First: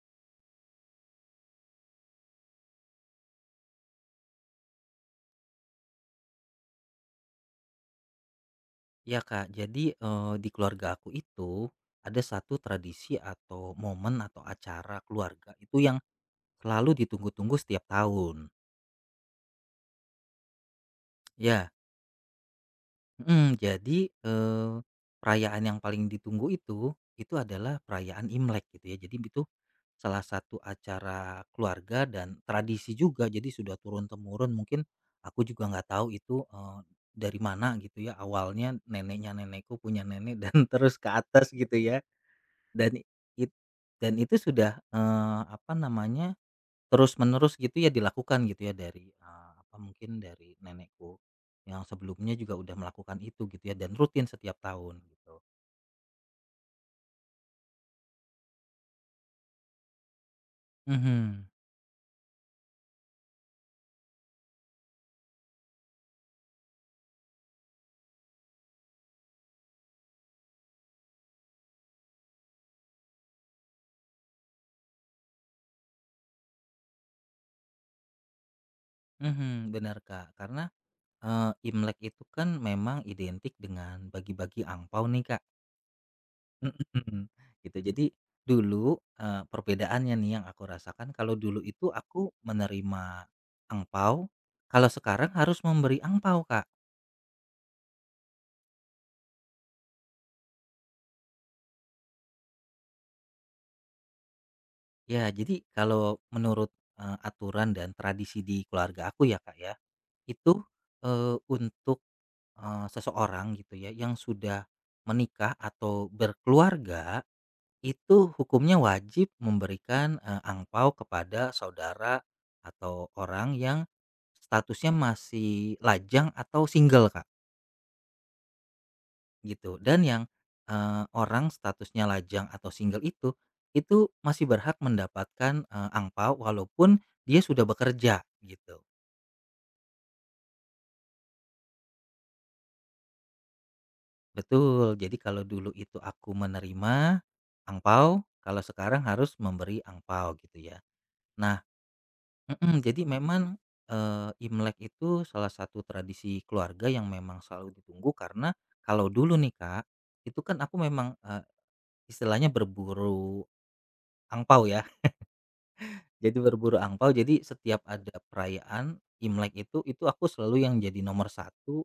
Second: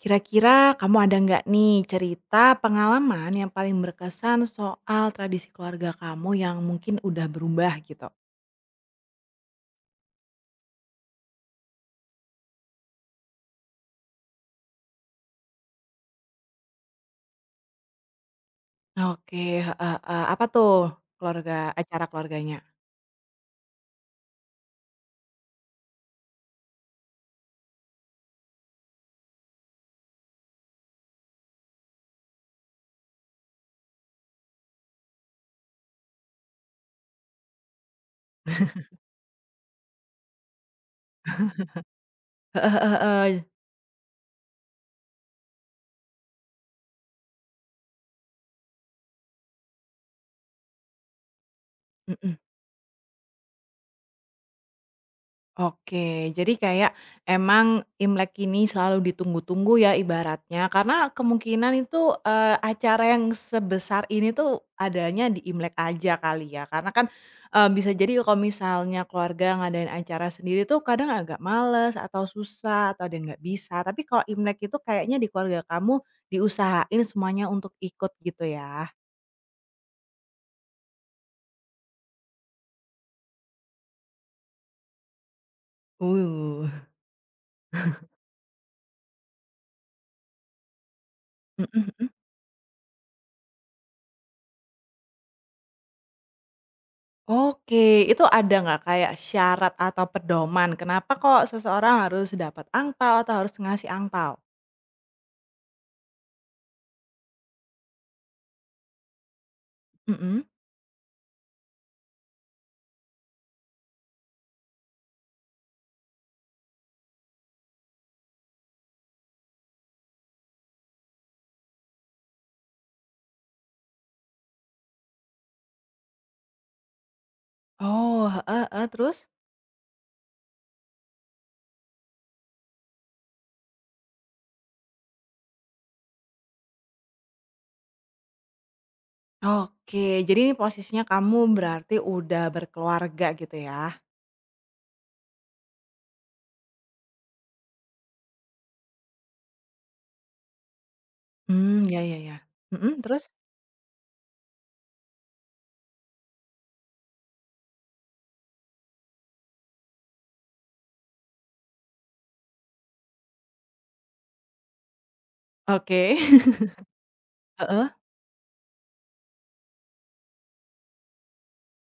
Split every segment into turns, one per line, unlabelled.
Kira-kira kamu ada nggak nih cerita pengalaman yang paling berkesan soal tradisi keluarga kamu yang mungkin udah berubah gitu?
Ya Kak, jadi di keluarga aku itu ada satu tradisi atau momen atau acara keluarga itu yang selalu ditunggu-tunggu setiap tahun.
Oke, heeh heeh. Apa tuh keluarga
Ya,
acara keluarganya?
jadi perayaan yang paling ditunggu itu adalah perayaan Imlek gitu ya. Jadi itu salah satu acara keluarga dan tradisi juga. Jadi sudah turun temurun, mungkin aku juga nggak tahu itu dari mana gitu ya, awalnya neneknya nenekku punya nenek dan terus ke atas gitu ya.
Heeh heeh
Dan
heeh.
it dan itu sudah, terus-menerus gitu ya dilakukan gitu ya dari, mungkin dari nenekku yang sebelumnya
Mhm.
juga udah melakukan itu gitu ya dan rutin setiap tahun gitu.
Oke, jadi kayak emang Imlek ini selalu ditunggu-tunggu ya ibaratnya, karena
Mhm,
kemungkinan itu, acara yang sebesar ini tuh adanya di Imlek aja kali ya, karena kan, bisa jadi kalau misalnya keluarga ngadain acara sendiri tuh kadang agak males atau susah atau ada yang nggak bisa, tapi kalau Imlek itu kayaknya di keluarga kamu diusahain semuanya untuk ikut gitu ya?
mhm, bener, Kak, karena, Imlek itu kan memang identik dengan bagi-bagi angpau nih, Kak.
Uh,
gitu. Jadi dulu, perbedaannya nih yang aku rasakan kalau dulu itu aku menerima angpau, kalau sekarang harus memberi angpau, Kak.
Oke, itu ada nggak kayak syarat atau pedoman kenapa kok seseorang harus dapat angpao atau harus ngasih angpao?
Ya, jadi kalau menurut, aturan dan tradisi di keluarga aku ya, Kak, ya,
Mhm.
itu, untuk, seseorang gitu ya yang sudah menikah atau berkeluarga, itu hukumnya wajib memberikan, angpao kepada saudara atau orang yang statusnya masih lajang atau single, Kak.
Oh, heeh heeh, terus?
Gitu, dan yang, orang statusnya lajang atau single itu masih berhak mendapatkan, angpao walaupun dia sudah bekerja, gitu.
Oke, jadi ini posisinya kamu berarti udah berkeluarga gitu ya?
Betul, jadi kalau dulu itu aku menerima angpau, kalau sekarang harus memberi angpau gitu ya. Nah,
Hmm, ya ya ya.
mhm,
Mhm,
jadi
terus?
memang, Imlek itu salah satu tradisi keluarga yang memang selalu ditunggu karena kalau dulu nih Kak, itu kan aku memang, istilahnya berburu angpau ya.
Oke.
Jadi berburu angpau. Jadi setiap ada perayaan Imlek itu aku selalu yang jadi nomor satu,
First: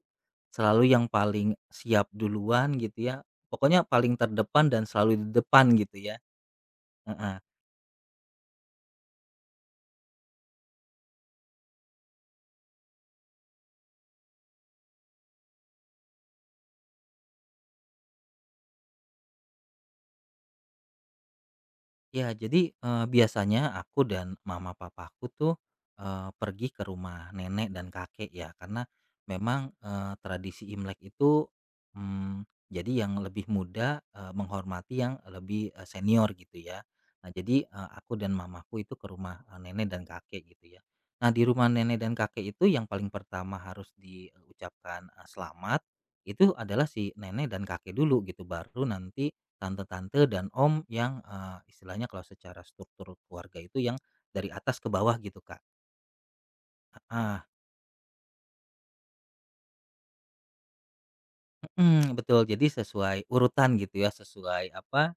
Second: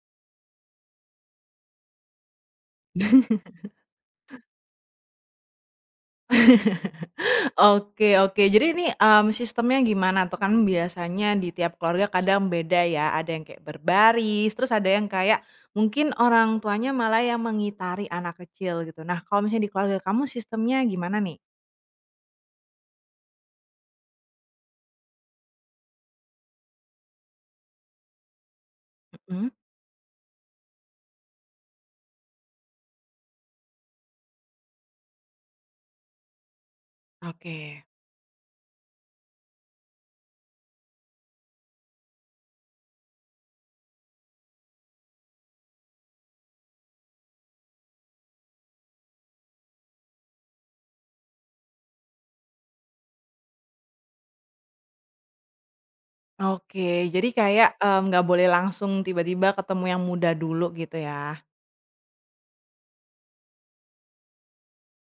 selalu yang paling siap duluan gitu ya, pokoknya paling terdepan dan selalu di depan gitu ya,
Heeh.
heeh.
Oke oke. Jadi ini, sistemnya gimana tuh? Kan biasanya di tiap keluarga kadang beda ya, ada yang kayak berbaris, terus ada yang kayak mungkin orang tuanya malah yang mengitari anak kecil gitu. Nah, kalau misalnya di keluarga kamu sistemnya gimana nih?
Ya, jadi, biasanya aku dan mama papaku tuh, pergi ke rumah nenek dan kakek ya, karena
Mhm.
memang, tradisi Imlek itu, jadi yang lebih muda, menghormati yang lebih, senior gitu ya. Nah, jadi,
Oke.
aku dan mamaku itu ke rumah, nenek dan kakek gitu ya. Nah, di rumah nenek dan kakek itu yang paling pertama harus diucapkan, selamat itu adalah si nenek dan kakek dulu gitu, baru nanti tante-tante dan om yang, istilahnya kalau secara struktur keluarga itu yang dari atas ke bawah gitu, Kak.
Oke. Jadi
ah
kayak, nggak boleh langsung tiba-tiba ketemu yang muda dulu gitu ya?
mhm, betul. Jadi sesuai urutan gitu ya, sesuai apa,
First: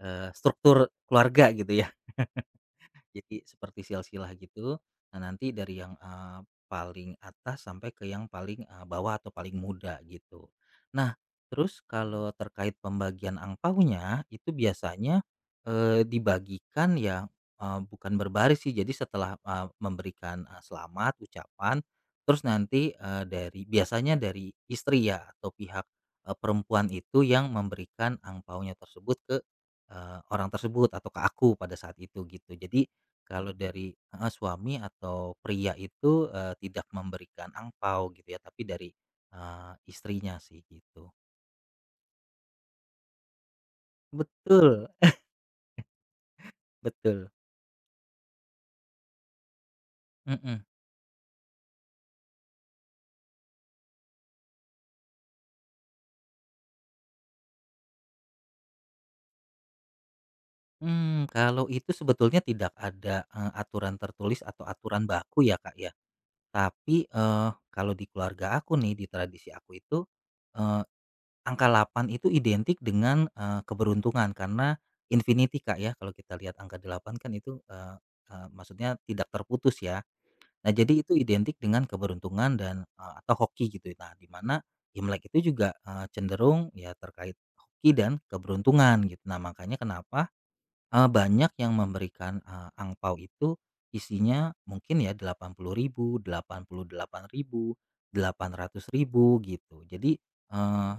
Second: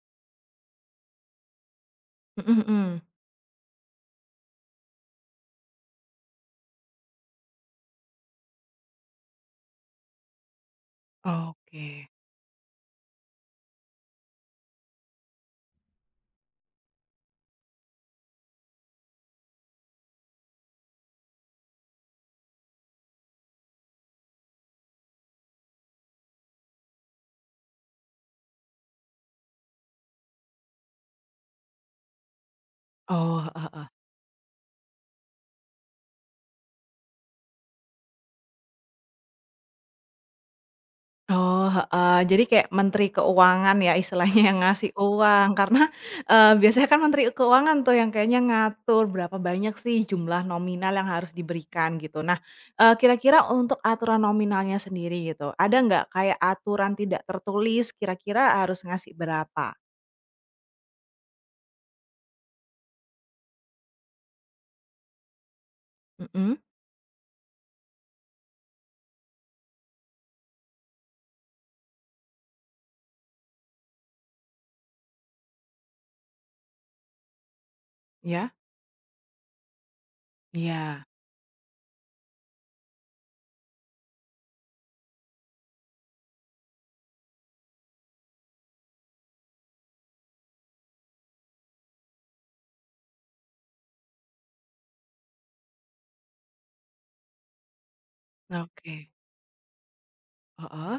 struktur keluarga gitu ya.
Mhm mhm.
Jadi seperti silsilah gitu. Nah, nanti dari yang, paling atas sampai ke yang paling, bawah atau paling muda gitu. Nah, terus
Oke.
kalau terkait pembagian angpaunya itu biasanya, dibagikan ya, bukan berbaris sih. Jadi setelah, memberikan, selamat ucapan, terus nanti, biasanya dari istri ya atau pihak, perempuan itu yang memberikan angpaunya tersebut ke, orang tersebut atau ke aku pada saat itu gitu. Jadi
Oh,
kalau
heeh.
dari heeh, suami atau pria itu, tidak memberikan angpau gitu ya, tapi dari, istrinya sih gitu.
Oh, heeh, jadi kayak menteri keuangan ya istilahnya yang
Betul,
ngasih uang karena, biasanya kan menteri
betul,
keuangan tuh yang kayaknya ngatur berapa banyak sih jumlah
mhm.
nominal yang harus diberikan gitu. Nah, kira-kira untuk aturan nominalnya sendiri gitu, ada nggak kayak aturan tidak tertulis kira-kira harus ngasih berapa?
Kalau itu sebetulnya tidak ada, aturan tertulis atau aturan baku ya, Kak, ya.
Mhm,
Tapi, kalau di keluarga aku nih, di tradisi aku itu, eee, angka 8 itu identik dengan, keberuntungan karena infinity, Kak, ya. Kalau kita lihat angka 8 kan itu, eee eee,
ya.
maksudnya tidak terputus ya. Nah, jadi
Iya,
itu identik dengan keberuntungan dan, atau hoki gitu. Nah, di mana Imlek itu juga, cenderung ya terkait hoki dan keberuntungan gitu. Nah, makanya kenapa, banyak yang memberikan, angpao itu isinya mungkin ya delapan, 80.000, 88.000, delapan ratus
oke,
ribu gitu. Jadi, eee,
heeh.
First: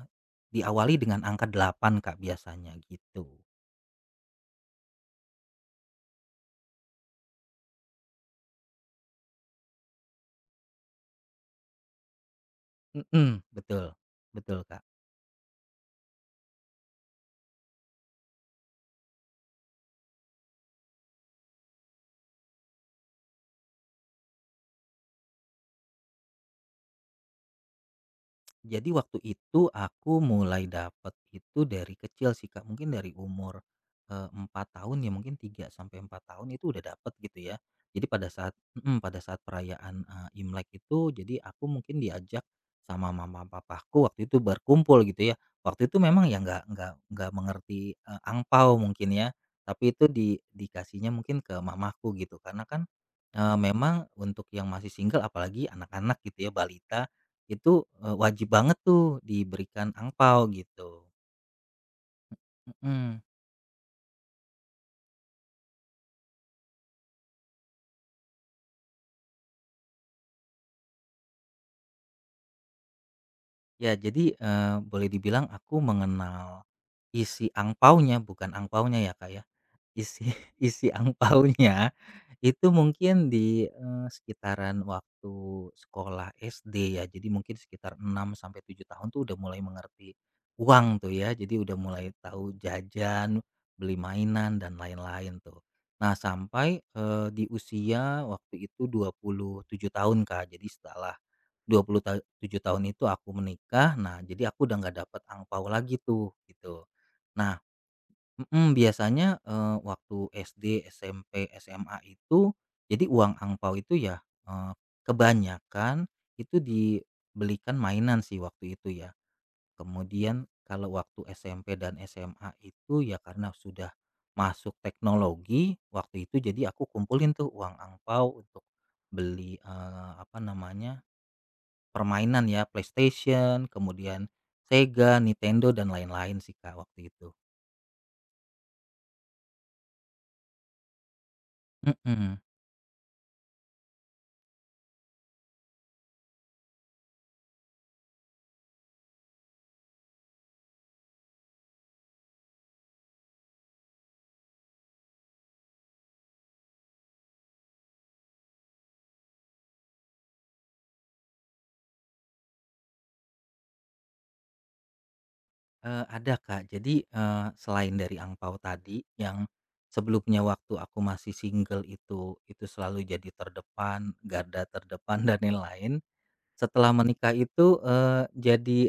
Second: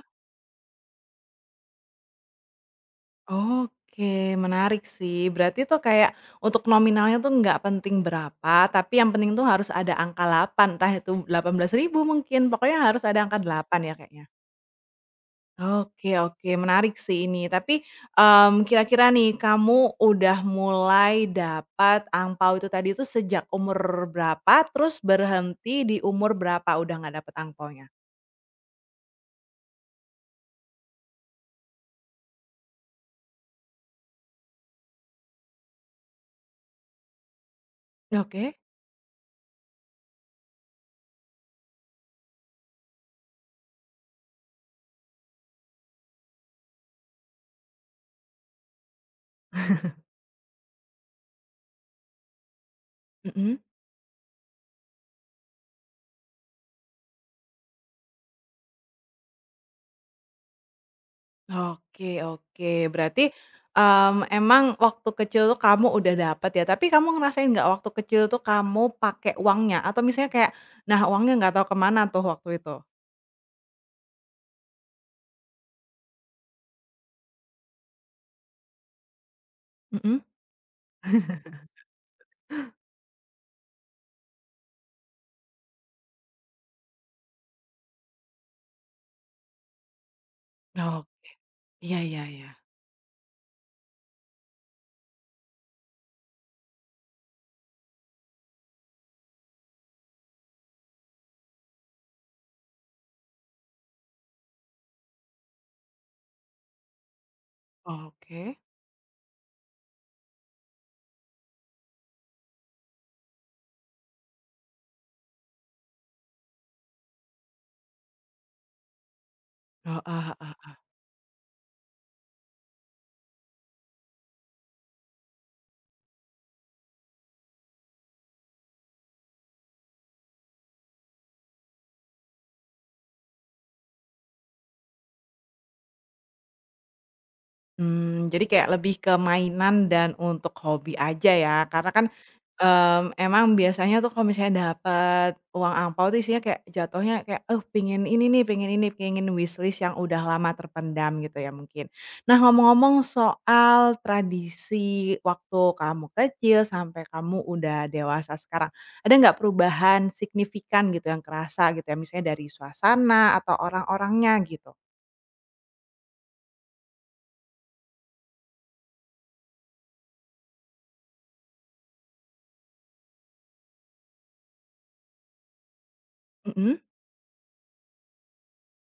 diawali dengan angka delapan, Kak, biasanya gitu.
Oke, menarik sih. Berarti tuh kayak untuk nominalnya tuh nggak penting berapa, tapi yang penting tuh harus ada angka 8, entah itu 18.000 mungkin, pokoknya harus ada angka
Mhm,
8
betul,
ya kayaknya.
betul Kak.
Oke oke, menarik sih ini. Tapi, kira-kira nih kamu udah mulai dapat angpao itu tadi itu sejak umur berapa? Terus berhenti di umur berapa udah nggak dapet angpaonya?
Jadi waktu itu aku mulai dapet itu dari kecil sih, Kak, mungkin dari umur, 4 tahun, ya mungkin 3 sampai 4 tahun itu udah dapet gitu ya. Jadi pada saat
Oke,
mhm, pada saat perayaan, Imlek itu jadi aku mungkin diajak sama mama papaku waktu itu berkumpul gitu ya. Waktu itu memang ya nggak mengerti, angpao mungkin ya, tapi itu dikasihnya mungkin ke mamaku gitu karena kan,
mhm.
memang untuk yang masih single apalagi anak-anak gitu ya, balita itu, wajib banget tuh diberikan angpao gitu,
Oke oke.
mhm.
Berarti, emang waktu kecil tuh kamu udah dapet ya, tapi kamu ngerasain nggak waktu kecil tuh kamu pakai uangnya? Atau misalnya kayak, nah uangnya nggak tahu kemana tuh waktu itu?
Ya jadi, boleh dibilang aku mengenal isi angpaonya, bukan angpaonya ya, Kak, ya,
Mhm.
isi isi angpaonya. Itu mungkin di, sekitaran waktu sekolah SD ya, jadi mungkin sekitar 6 sampai 7 tahun tuh udah mulai mengerti uang
Oh,
tuh ya, jadi udah
iya
mulai
iya iya.
tahu jajan, beli mainan dan lain-lain tuh. Nah sampai, di usia waktu itu 27 tahun, Kak, jadi setelah 20 7 tahun itu aku menikah, nah jadi aku udah nggak dapat angpau lagi tuh, gitu. Nah,
Oke.
Mhm, biasanya, waktu SD, SMP, SMA itu jadi uang angpau itu ya, kebanyakan itu dibelikan mainan sih waktu itu ya.
Heeh heeh
Kemudian
heeh.
kalau waktu SMP dan SMA itu ya karena sudah masuk teknologi, waktu itu jadi aku kumpulin tuh uang angpau untuk beli, permainan ya, PlayStation, kemudian Sega, Nintendo, dan lain-lain sih, Kak, waktu itu.
Jadi kayak lebih ke mainan dan untuk hobi aja ya, karena kan,
Mhm.
emang biasanya tuh kalau misalnya dapet uang angpao tuh isinya kayak jatuhnya kayak, pengen ini nih, pengen ini," pengen wishlist yang udah lama terpendam gitu ya mungkin. Nah ngomong-ngomong soal tradisi waktu kamu kecil sampai kamu udah dewasa sekarang, ada nggak perubahan signifikan gitu yang kerasa gitu ya, misalnya dari suasana atau orang-orangnya gitu?
Ada, Kak. Jadi, selain dari angpao tadi yang sebelumnya waktu aku masih single itu selalu jadi terdepan, garda terdepan dan lain-lain,
Mhm.
setelah menikah itu, jadi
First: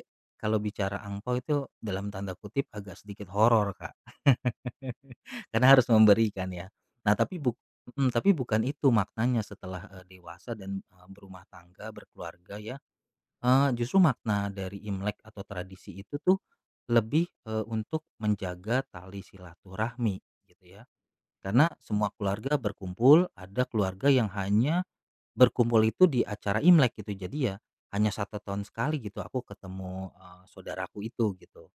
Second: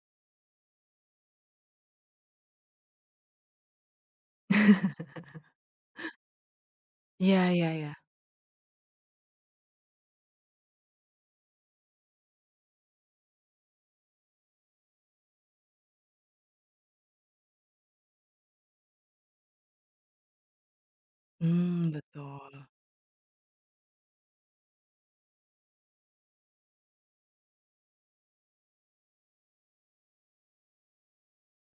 kalau bicara angpao itu dalam tanda kutip agak sedikit horor, Kak. Karena harus memberikan ya. Nah, tapi
Iya
buk
iya iya.
mhm, tapi bukan itu maknanya setelah, dewasa dan, berumah tangga, berkeluarga ya. Justru makna dari Imlek atau tradisi itu tuh lebih, untuk menjaga tali silaturahmi gitu ya. Karena
Mmm,
semua keluarga
betul.
berkumpul, ada keluarga yang hanya berkumpul itu di acara Imlek gitu. Jadi ya hanya satu tahun sekali gitu aku ketemu, saudaraku itu gitu.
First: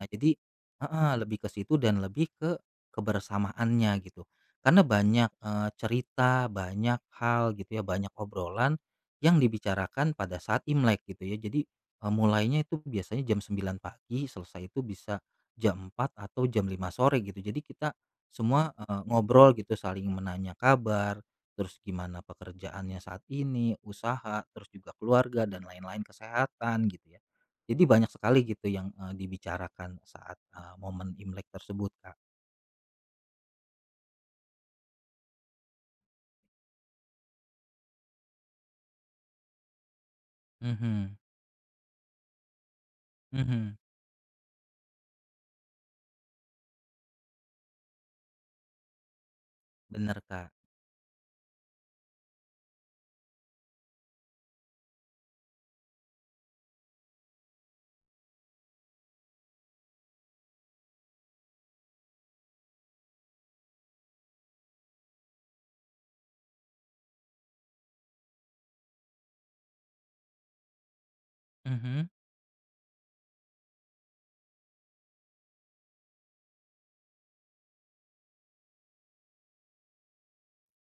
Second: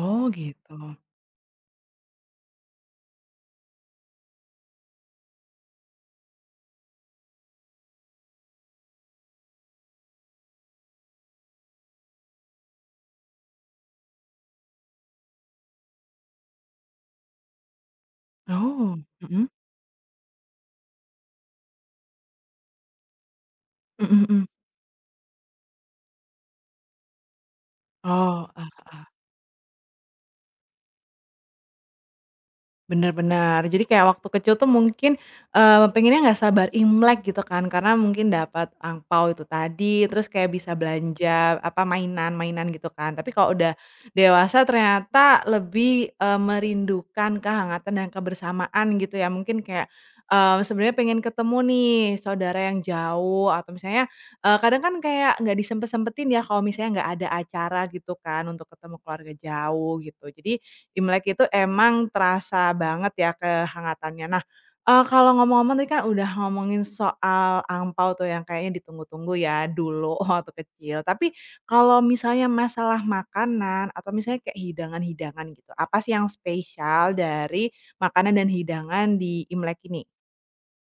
Nah
Oh,
jadi
gitu.
heeh, lebih ke situ dan lebih ke kebersamaannya gitu. Karena banyak, cerita, banyak hal gitu ya, banyak obrolan yang dibicarakan pada saat Imlek gitu ya. Jadi, mulainya itu biasanya jam 9 pagi, selesai itu bisa jam 4 atau jam 5 sore gitu. Jadi kita semua,
Oh, mhm,
ngobrol gitu, saling menanya kabar, terus gimana pekerjaannya saat ini,
mhm
usaha,
mhm.
terus juga keluarga dan lain-lain, kesehatan gitu ya. Jadi banyak sekali
Oh,
gitu yang, dibicarakan saat, momen Imlek tersebut, Kak.
bener bener. Jadi kayak waktu kecil tuh mungkin, pengennya nggak sabar Imlek gitu kan, karena mungkin dapat angpao itu tadi, terus kayak bisa
Mhm,
belanja, apa, mainan-mainan gitu kan. Tapi kalau udah
mhm.
dewasa ternyata lebih, merindukan kehangatan dan kebersamaan gitu ya. Mungkin kayak,
Bener, Kak.
sebenarnya pengen ketemu nih saudara yang jauh atau misalnya, kadang kan kayak nggak disempet-sempetin ya kalau misalnya nggak ada acara gitu kan untuk ketemu keluarga jauh gitu. Jadi, Imlek itu emang terasa banget ya kehangatannya. Nah, kalau ngomong-ngomong tadi kan udah ngomongin soal angpao tuh yang kayaknya ditunggu-tunggu ya dulu waktu kecil. Tapi kalau
Mhm.
misalnya masalah makanan atau misalnya kayak hidangan-hidangan gitu, apa sih yang spesial dari makanan dan hidangan di Imlek ini?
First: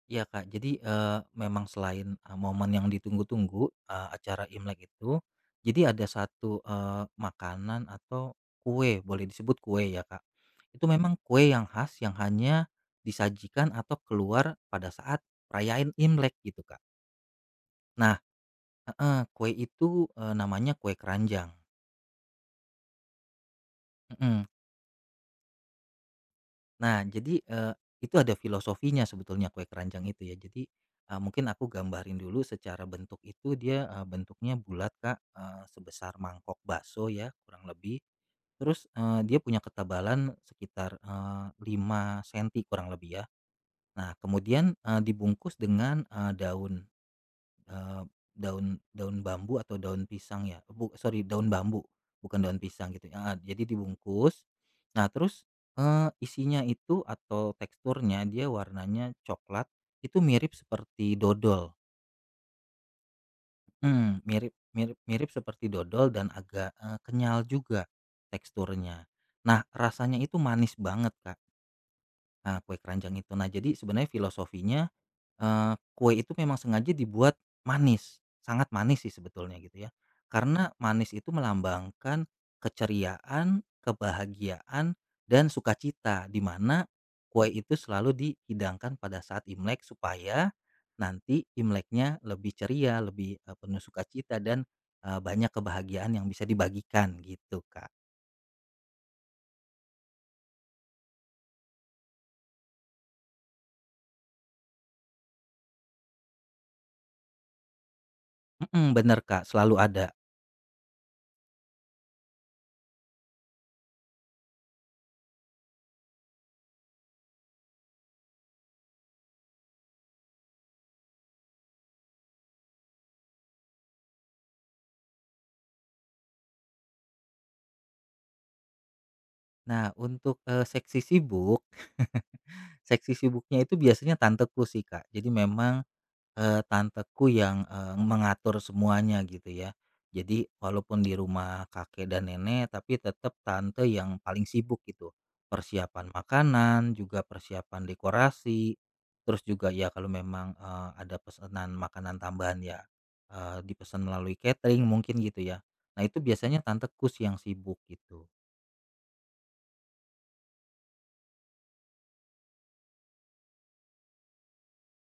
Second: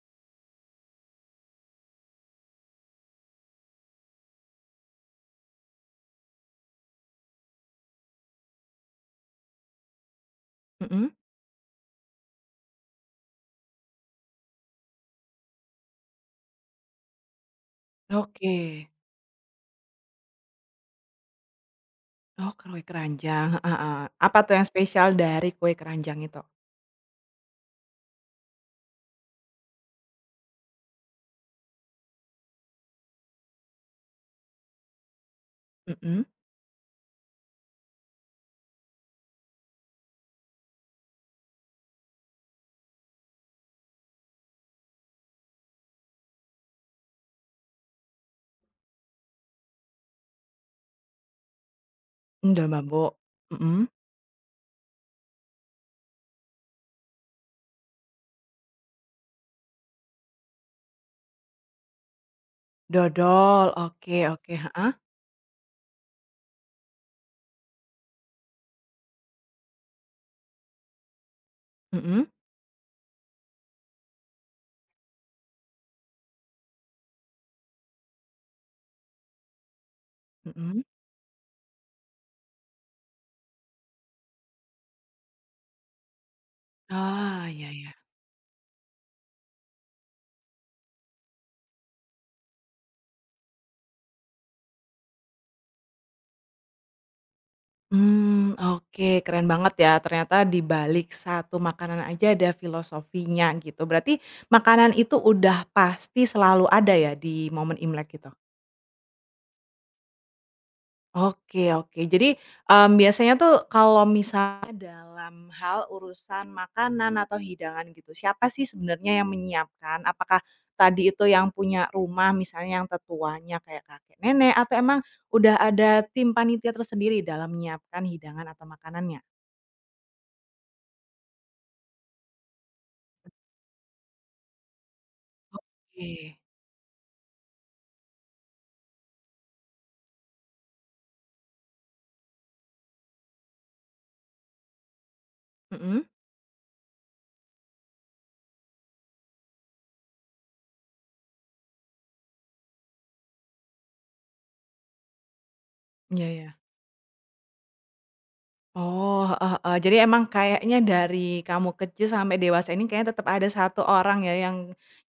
Iya, Kak. Jadi, memang selain, momen yang ditunggu-tunggu, acara Imlek itu, jadi ada satu, makanan atau kue, boleh disebut kue ya, Kak. Itu
Mhm.
memang kue yang khas yang hanya disajikan atau keluar pada saat perayaan Imlek gitu, Kak. Nah
Oke.
heeh, kue itu, namanya kue keranjang.
Oh, kue keranjang, heeh heeh. Apa
Mhm.
tuh yang spesial dari kue keranjang itu?
Nah, jadi, itu ada filosofinya sebetulnya kue keranjang itu ya. Jadi, mungkin aku gambarin dulu secara bentuk itu dia, bentuknya bulat, Kak, sebesar
Mhm.
mangkok bakso ya kurang lebih. Terus, dia punya ketebalan sekitar, 5 senti kurang lebih ya. Nah kemudian, dibungkus dengan, Eee, daun bambu atau daun pisang ya, sorry, daun bambu, bukan
Mmm,
daun
daun
pisang gitu
bambu.
heeh, jadi
Mhm.
dibungkus. Nah terus, isinya itu atau teksturnya dia warnanya coklat, itu mirip seperti dodol,
Dodol,
mhm,
oke
mirip
oke, heeh.
mirip mirip seperti dodol dan agak, kenyal juga teksturnya. Nah rasanya itu manis banget, Kak,
Mhm
kue keranjang itu. Nah jadi sebenarnya filosofinya, kue itu memang sengaja dibuat manis, sangat manis sih sebetulnya gitu ya. Karena
mhm.
manis itu melambangkan keceriaan, kebahagiaan, dan sukacita, di mana
Oh,
kue
iya
itu
iya.
selalu dihidangkan pada saat Imlek supaya nanti Imleknya lebih ceria, lebih, penuh sukacita dan, banyak kebahagiaan yang bisa dibagikan gitu, Kak.
Oke keren banget ya ternyata di balik satu makanan aja ada filosofinya gitu berarti makanan itu udah pasti selalu ada ya di momen Imlek itu?
Mhm, bener, Kak, selalu ada.
Oke oke. Jadi, biasanya tuh kalau misalnya dalam hal urusan makanan atau hidangan gitu, siapa sih sebenarnya yang menyiapkan? Apakah tadi itu yang punya rumah misalnya yang tetuanya kayak kakek nenek atau emang udah ada tim panitia tersendiri dalam menyiapkan hidangan atau makanannya?
Nah untuk, seksi sibuknya itu biasanya tanteku sih, Kak. Jadi memang,
Oke.
Tanteku yang, mengatur semuanya gitu ya. Jadi walaupun di rumah kakek dan nenek tapi tetap tante yang paling sibuk gitu.
Mhm,
Persiapan makanan, juga persiapan dekorasi, terus juga ya kalau memang, ada pesanan makanan tambahan ya, dipesan melalui catering mungkin gitu ya. Nah itu
iya iya.
biasanya tanteku sih yang sibuk gitu.
Oh, heeh heeh. Jadi emang kayaknya dari kamu kecil sampai dewasa ini kayaknya tetap ada satu orang ya yang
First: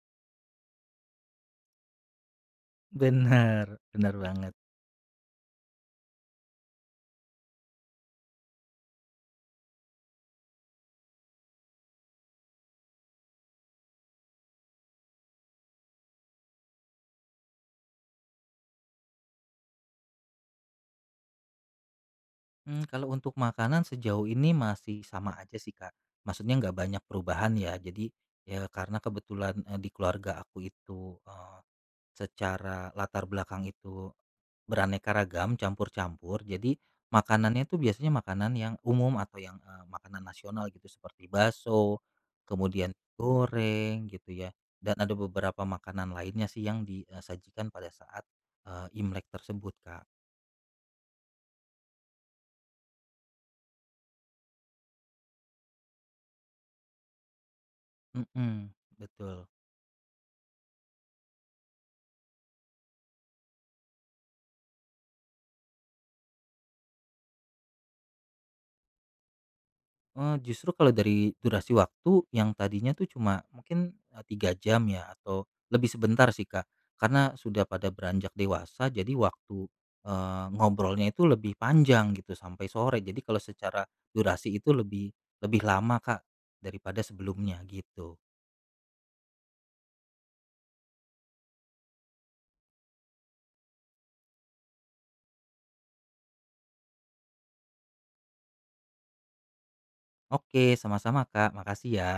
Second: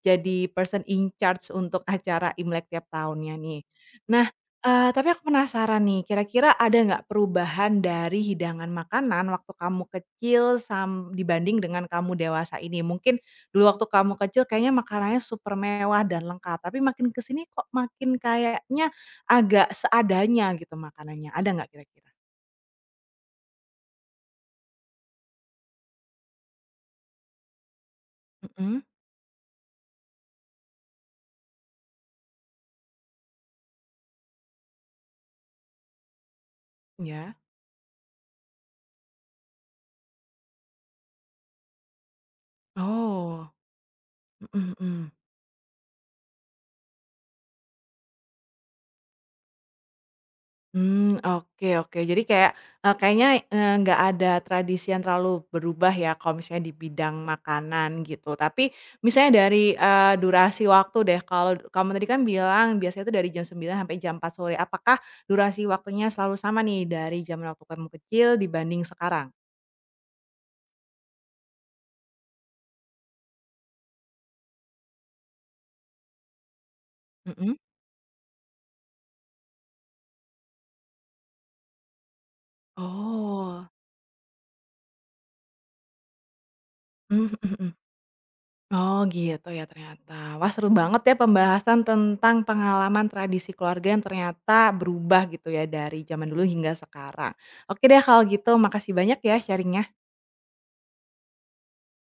jadi person in charge untuk acara Imlek tiap tahunnya nih.
Benar, benar
Nah,
banget.
tapi aku penasaran nih, kira-kira ada nggak perubahan dari hidangan makanan waktu kamu kecil dibanding dengan kamu dewasa ini? Mungkin dulu waktu kamu kecil kayaknya makanannya super mewah dan lengkap, tapi makin kesini kok makin kayaknya agak seadanya gitu makanannya. Ada nggak kira-kira?
Kalau untuk makanan sejauh ini masih sama aja sih, Kak. Maksudnya nggak banyak perubahan ya. Jadi, ya
Mhm,
karena kebetulan, di keluarga aku itu, secara latar belakang itu beraneka ragam, campur-campur. Jadi,
iya.
makanannya itu biasanya makanan yang umum atau yang, makanan nasional gitu seperti bakso, kemudian
Oh,
goreng gitu ya,
mhm
dan
mhm.
ada beberapa makanan lainnya sih yang disajikan pada saat, Imlek tersebut, Kak.
Oke oke. Jadi kayak, kayaknya, nggak ada tradisi yang terlalu berubah ya kalau misalnya di bidang makanan gitu.
Mhm,
Tapi misalnya
betul.
dari, durasi waktu deh, kalau kamu tadi kan bilang biasanya itu dari jam 9 sampai jam 4 sore. Apakah durasi waktunya selalu sama nih dari zaman waktu kamu kecil dibanding sekarang?
Justru kalau dari durasi waktu yang tadinya tuh cuma mungkin, 3 jam ya atau lebih sebentar sih, Kak. Karena
Mhm?
sudah pada beranjak dewasa jadi waktu, ngobrolnya itu lebih panjang gitu sampai sore. Jadi kalau
Oh.
secara durasi itu lebih lebih lama, Kak, daripada sebelumnya gitu.
Oh gitu ya ternyata. Wah seru banget ya pembahasan tentang pengalaman tradisi keluarga yang ternyata berubah gitu ya dari zaman dulu hingga sekarang. Oke deh kalau gitu makasih banyak ya sharingnya.
Oke, sama-sama, Kak, makasih ya.